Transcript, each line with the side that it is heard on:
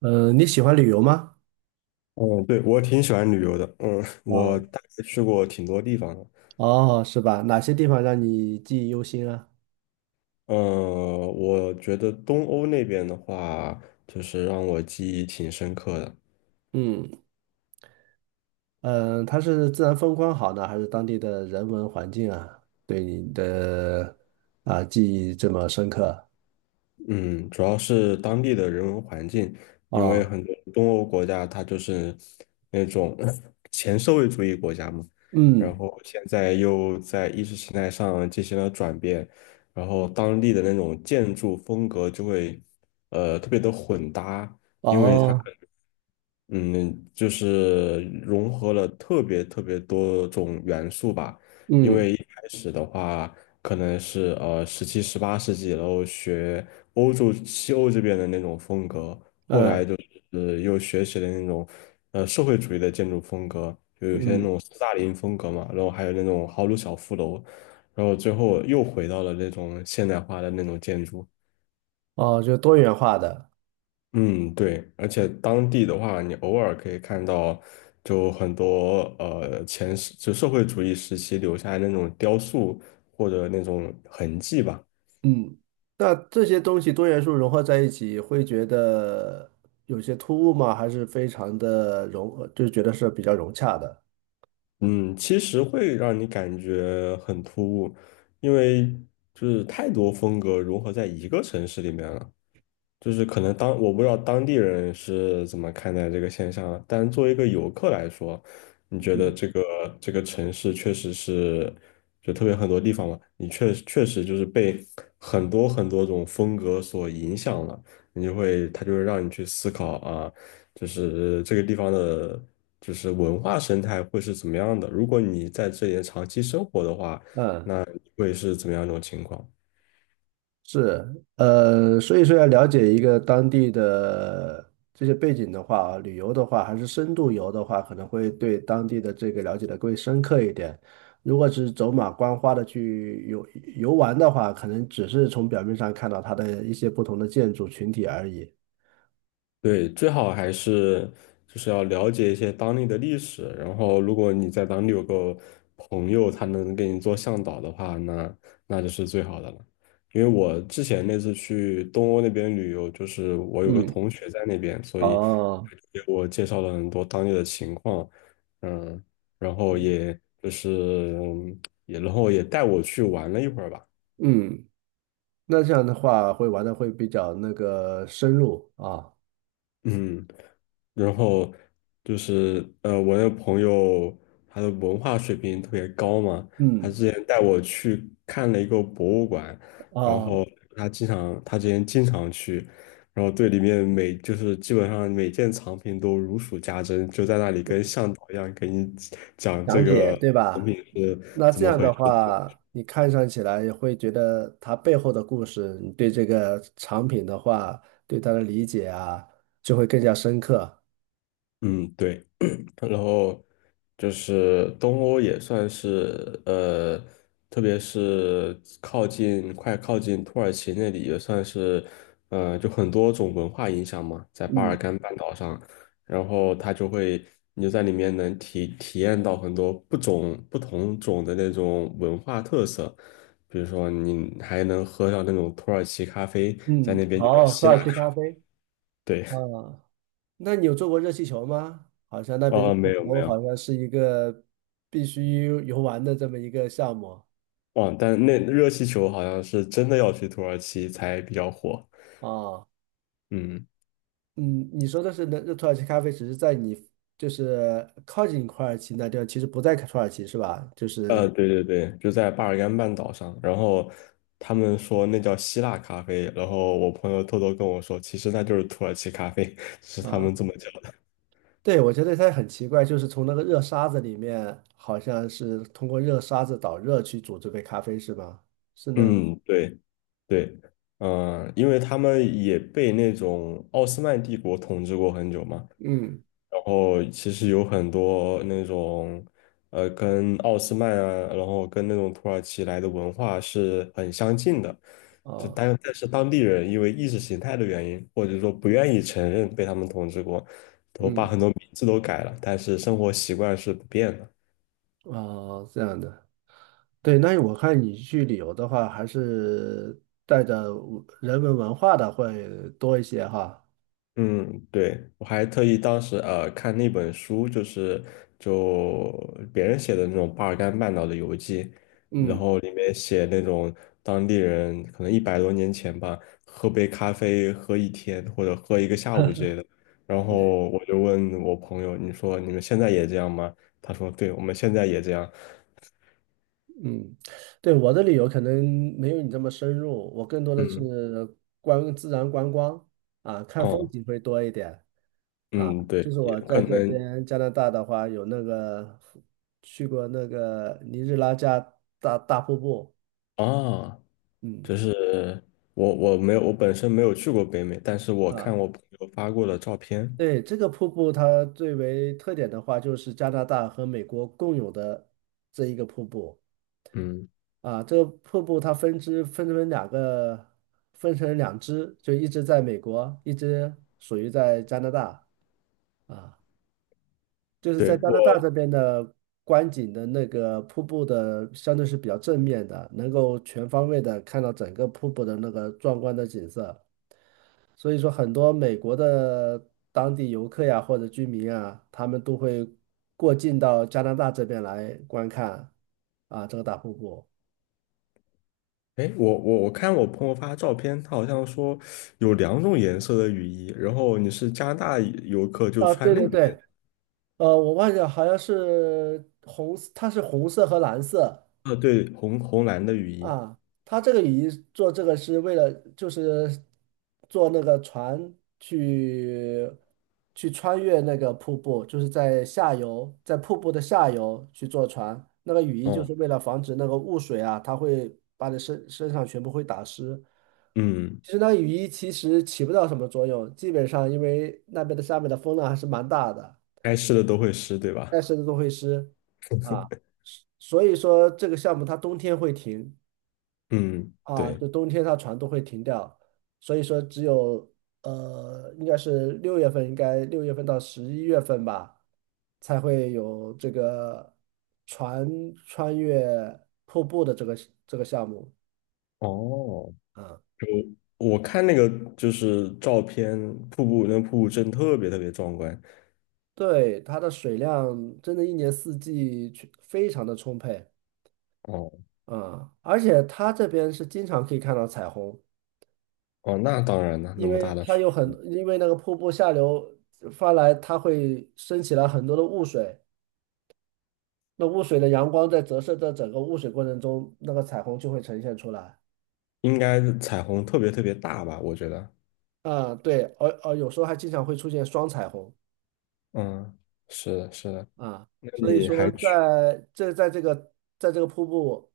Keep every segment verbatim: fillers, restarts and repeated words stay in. right: 嗯，你喜欢旅游吗？
left: 嗯，对，我挺喜欢旅游的。嗯，我
right: 啊，
left: 大概去过挺多地方的。
right: 哦，是吧？哪些地方让你记忆犹新啊？
left: 呃，我觉得东欧那边的话，就是让我记忆挺深刻的。
right: 嗯嗯，呃它是自然风光好呢，还是当地的人文环境啊，对你的啊记忆这么深刻
left: 嗯，主要是当地的人文环境，因为
right: 啊？
left: 很多东欧国家它就是那种 前社会主义国家嘛，然
right: 嗯，
left: 后现在又在意识形态上进行了转变，然后当地的那种建筑风格就会呃特别的混搭。因为它。
right: 哦，
left: 嗯，就是融合了特别特别多种元素吧。因
right: 嗯
left: 为一开始的话，可能是呃十七、十八世纪，然后学欧洲、西欧这边的那种风格，
right: 嗯
left: 呃，又学习了那种呃社会主义的建筑风格，就有些那
right: 嗯，
left: 种斯大林风格嘛，然后还有那种豪鲁小富楼，然后最后又回到了那种现代化的那种建筑。
right: 哦，就多元化的。
left: 嗯，对，而且当地的话，你偶尔可以看到，就很多呃前世就社会主义时期留下来那种雕塑或者那种痕迹吧。
right: 嗯，那这些东西多元素融合在一起，会觉得有些突兀吗？还是非常的融，就觉得是比较融洽的？
left: 嗯，其实会让你感觉很突兀，因为就是太多风格融合在一个城市里面了。就是可能当我不知道当地人是怎么看待这个现象啊，但作为一个游客来说，你觉得这个这个城市确实是，就特别很多地方嘛，你确确实就是被很多很多种风格所影响了，你就会他就是让你去思考啊，就是这个地方的，就是文化生态会是怎么样的，如果你在这里长期生活的话，
right: 嗯。
left: 那你会是怎么样一种情况？
right: 是，呃，所以说要了解一个当地的这些背景的话啊，旅游的话，还是深度游的话，可能会对当地的这个了解的更深刻一点。如果只是走马观花的去游游玩的话，可能只是从表面上看到它的一些不同的建筑群体而已。
left: 对，最好还是就是要了解一些当地的历史，然后如果你在当地有个朋友，他能给你做向导的话，那那就是最好的了。因为我之前那次去东欧那边旅游，就是我有个
right: 嗯，
left: 同学在那边，所以
right: 哦，
left: 他就给我介绍了很多当地的情况，嗯，然后也就是嗯也然后也带我去玩了一会儿吧。
right: 嗯，那这样的话会玩的会比较那个深入啊。
left: 嗯，然后就是呃，我那个朋友他的文化水平特别高嘛，他
right: 嗯，
left: 之前带我去看了一个博物馆，然
right: 哦，
left: 后他经常他之前经常去，然后对里面每就是基本上每件藏品都如数家珍，就在那里跟向导一样给你讲这
right: 讲解
left: 个
right: 对
left: 藏
right: 吧？
left: 品是
right: 那
left: 怎
right: 这
left: 么
right: 样
left: 回
right: 的
left: 事。
right: 话，你看上起来也会觉得它背后的故事，你对这个产品的话，对它的理解啊，就会更加深刻。
left: 嗯，对，然后就是东欧也算是呃，特别是靠近快靠近土耳其那里，也算是呃，就很多种文化影响嘛，在巴尔
right: 嗯
left: 干半岛上，然后它就会你就在里面能体体验到很多不种不同种的那种文化特色，比如说你还能喝上那种土耳其咖啡，在
right: 嗯，
left: 那边就叫
right: 好，土
left: 希腊
right: 耳其咖
left: 咖，
right: 啡
left: 对，
right: 啊，那你有做过热气球吗？好像那边热
left: 哦，
right: 气
left: 没有没
right: 球
left: 有。
right: 好像是一个必须游玩的这么一个项目
left: 哇，但那热气球好像是真的要去土耳其才比较火。
right: 啊。
left: 嗯，
right: 嗯，你说的是那那土耳其咖啡，只是在你就是靠近土耳其那地方，其实不在土耳其是吧？就
left: 呃，
right: 是。
left: 对对对，就在巴尔干半岛上。然后他们说那叫希腊咖啡，然后我朋友偷偷跟我说，其实那就是土耳其咖啡，是他
right: 啊。
left: 们这么叫的。
right: 对，我觉得它很奇怪，就是从那个热沙子里面，好像是通过热沙子导热去煮这杯咖啡，是吧？是那个，
left: 嗯，对对，嗯、因为他们也被那种奥斯曼帝国统治过很久嘛，
right: 嗯，
left: 然后其实有很多那种，呃，跟奥斯曼啊，然后跟那种土耳其来的文化是很相近的，就
right: 哦，
left: 但但是当地人因为意识形态的原因，或者说不愿意承认被他们统治过，都把
right: 嗯，
left: 很多名字都改了，但是生活习惯是不变的。
right: 哦，这样的。对，那我看你去旅游的话，还是带着人文文化的会多一些哈。
left: 嗯，对，我还特意当时呃看那本书，就是就别人写的那种巴尔干半岛的游记，然
right: 嗯，
left: 后里面写那种当地人可能一百多年前吧，喝杯咖啡喝一天或者喝一个下午之类的。然后我就问我朋友，你说你们现在也这样吗？他说，对，我们现在也这样。
right: 嗯，对，我的旅游可能没有你这么深入，我更多的是
left: 嗯，
right: 观自然观光啊，看风
left: 哦，
right: 景会多一点啊。
left: 嗯，
right: 就
left: 对，
right: 是
left: 也
right: 我
left: 可
right: 在这
left: 能
right: 边加拿大的话，有那个去过那个尼日拉加大大瀑布。
left: 啊。
right: 嗯
left: 就是我我没有我本身没有去过北美，但是我看
right: 啊，
left: 我朋友发过的照片，
right: 对，这个瀑布它最为特点的话，就是加拿大和美国共有的这一个瀑布。
left: 嗯，
right: 啊，这个瀑布它分支分成两个，分成两支，就一支在美国，一支属于在加拿大啊。就是在
left: 对
right: 加
left: 我，
right: 拿大这边的观景的那个瀑布的，相对是比较正面的，能够全方位的看到整个瀑布的那个壮观的景色。所以说，很多美国的当地游客呀或者居民啊，他们都会过境到加拿大这边来观看啊这个大瀑布。
left: 哎，我我我看我朋友发照片，他好像说有两种颜色的雨衣，然后你是加拿大游客就
right: 啊，
left: 穿
right: 对
left: 那
right: 对
left: 种
right: 对，
left: 颜色，
right: 呃，我忘记了，好像是红色，它是红色和蓝色
left: 呃，对，红红蓝的雨衣，
right: 啊。它这个雨衣做这个是为了，就是做那个船去去穿越那个瀑布，就是在下游，在瀑布的下游去坐船。那个雨衣就
left: 哦，
right: 是为了防止那个雾水啊，它会把你身身上全部会打湿。
left: 嗯，
right: 其实那雨衣其实起不到什么作用，基本上因为那边的下面的风浪还是蛮大的。
left: 该湿的都会湿，对吧？
right: 但是都会湿啊，所以说这个项目它冬天会停
left: 嗯，
right: 啊，
left: 对。
right: 就冬天它船都会停掉，所以说只有呃，应该是六月份，应该六月份到十一月份吧，才会有这个船穿越瀑布的这个这个项目
left: 哦，
right: 啊。
left: 就我看那个就是照片，瀑布那个瀑布真的特别特别壮观。
right: 对，它的水量真的一年四季去非常的充沛
left: 哦
right: 啊，而且它这边是经常可以看到彩虹。
left: 哦，那当然了，那
right: 因
left: 么
right: 为
left: 大的
right: 它
left: 水
right: 有很，因为那个瀑布下流发来，它会升起来很多的雾水，那雾水的阳光在折射的整个雾水过程中，那个彩虹就会呈现出来。
left: 应该是彩虹特别特别大吧？我觉得，
right: 啊、对，而而有时候还经常会出现双彩虹
left: 嗯，是的，是的。
right: 啊，
left: 那
right: 所以
left: 你还
right: 说
left: 去？
right: 在这在这个在这个瀑布，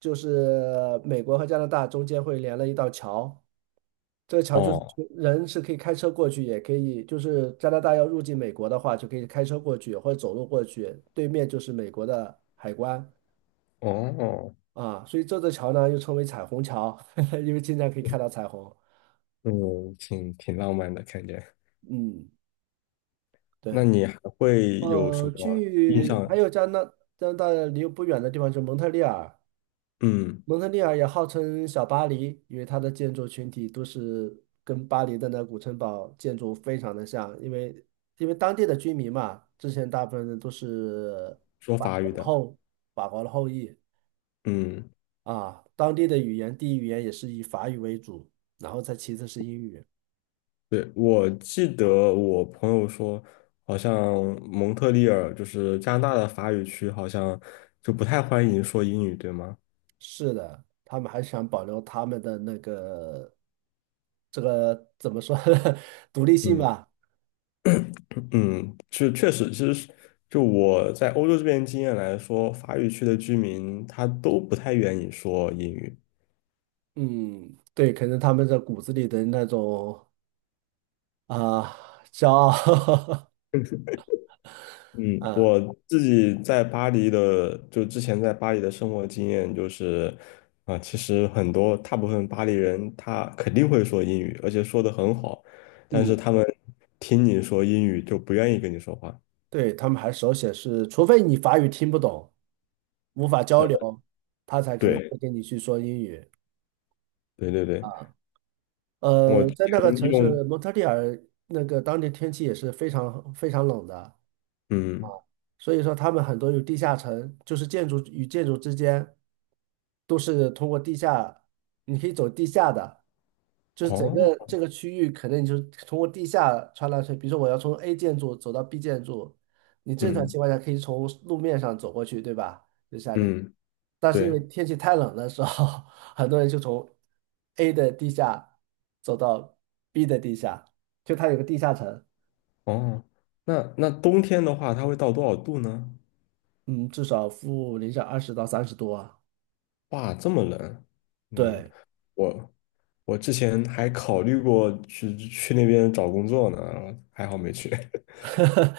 right: 就是美国和加拿大中间会连了一道桥。这个桥就是
left: 哦
right: 人是可以开车过去，也可以就是加拿大要入境美国的话，就可以开车过去或者走路过去，对面就是美国的海关
left: 哦哦，
right: 啊，所以这座桥呢又称为彩虹桥，因为经常可以看到彩虹。
left: 嗯，挺挺浪漫的感觉。
right: 嗯，
left: 那
right: 对，
left: 你还会有什
right: 呃，
left: 么印
right: 去还
left: 象？
right: 有加拿加拿大离不远的地方是蒙特利尔，
left: 嗯，
right: 蒙特利尔也号称小巴黎，因为它的建筑群体都是跟巴黎的那古城堡建筑非常的像，因为因为当地的居民嘛，之前大部分人都是
left: 说
right: 法
left: 法
right: 国
left: 语
right: 的
left: 的，
right: 后法国的后裔
left: 嗯，
right: 啊，当地的语言第一语言也是以法语为主，然后再其次是英语。
left: 对，我记得我朋友说，好像蒙特利尔就是加拿大的法语区，好像就不太欢迎说英语，对吗？
right: 是的，他们还想保留他们的那个这个怎么说 独立性
left: 嗯。
right: 吧。
left: 嗯，是确实，其实是就我在欧洲这边经验来说，法语区的居民他都不太愿意说英语。
right: 嗯，对，可能他们的骨子里的那种啊，骄傲
left: 嗯，
right: 啊，
left: 我自己在巴黎的，就之前在巴黎的生活经验就是，啊、其实很多大部分巴黎人他肯定会说英语，而且说得很好，但是
right: 嗯，
left: 他们听你说英语就不愿意跟你说话。
right: 对，他们还手写是，除非你法语听不懂，无法交流，他才可能会
left: 对，
right: 跟你去说英语。
left: 对对对，我
right: 呃，
left: 之
right: 在那个
left: 前
right: 城
left: 用，
right: 市蒙特利尔，那个当地天气也是非常非常冷的。
left: 嗯，
right: 所以说他们很多有地下城，就是建筑与建筑之间都是通过地下，你可以走地下的，就是整个
left: 哦，
right: 这个区域可能你就通过地下穿来穿，比如说我要从 A 建筑走到 B 建筑，你正常
left: 嗯
right: 情况下可以从路面上走过去，对吧？就夏天，
left: 嗯，
right: 但是因为
left: 对。
right: 天气太冷的时候，很多人就从 A 的地下走到 B 的地下，就它有个地下城。
left: 哦，那那冬天的话，它会到多少度呢？
right: 嗯，至少负零下二十到三十度啊，
left: 哇，这么冷。嗯，
right: 对。
left: 我我之前还考虑过去去那边找工作呢，还好没去。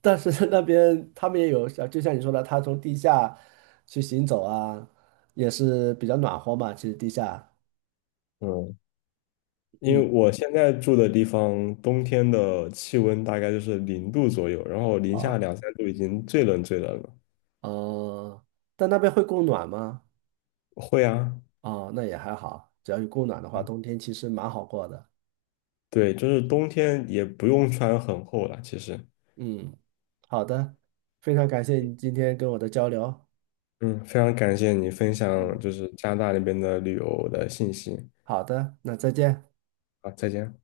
right: 但是那边他们也有，像就像你说的，他从地下去行走啊，也是比较暖和嘛。其实地下，
left: 嗯，因
right: 嗯，
left: 为我现在住的地方，冬天的气温大概就是零度左右，然后零
right: 啊，
left: 下两三度已经最冷最冷了。
right: 呃，但那边会供暖吗？
left: 会啊，
right: 哦，那也还好，只要有供暖的话，
left: 嗯，
right: 冬天其实蛮好过的。
left: 对，就是冬天也不用穿很厚了，其实。
right: 嗯，好的，非常感谢你今天跟我的交流。
left: 嗯，非常感谢你分享
right: 嗯，
left: 就是加拿大那边的旅游的信息。
right: 好的，那再见。
left: 好，再见。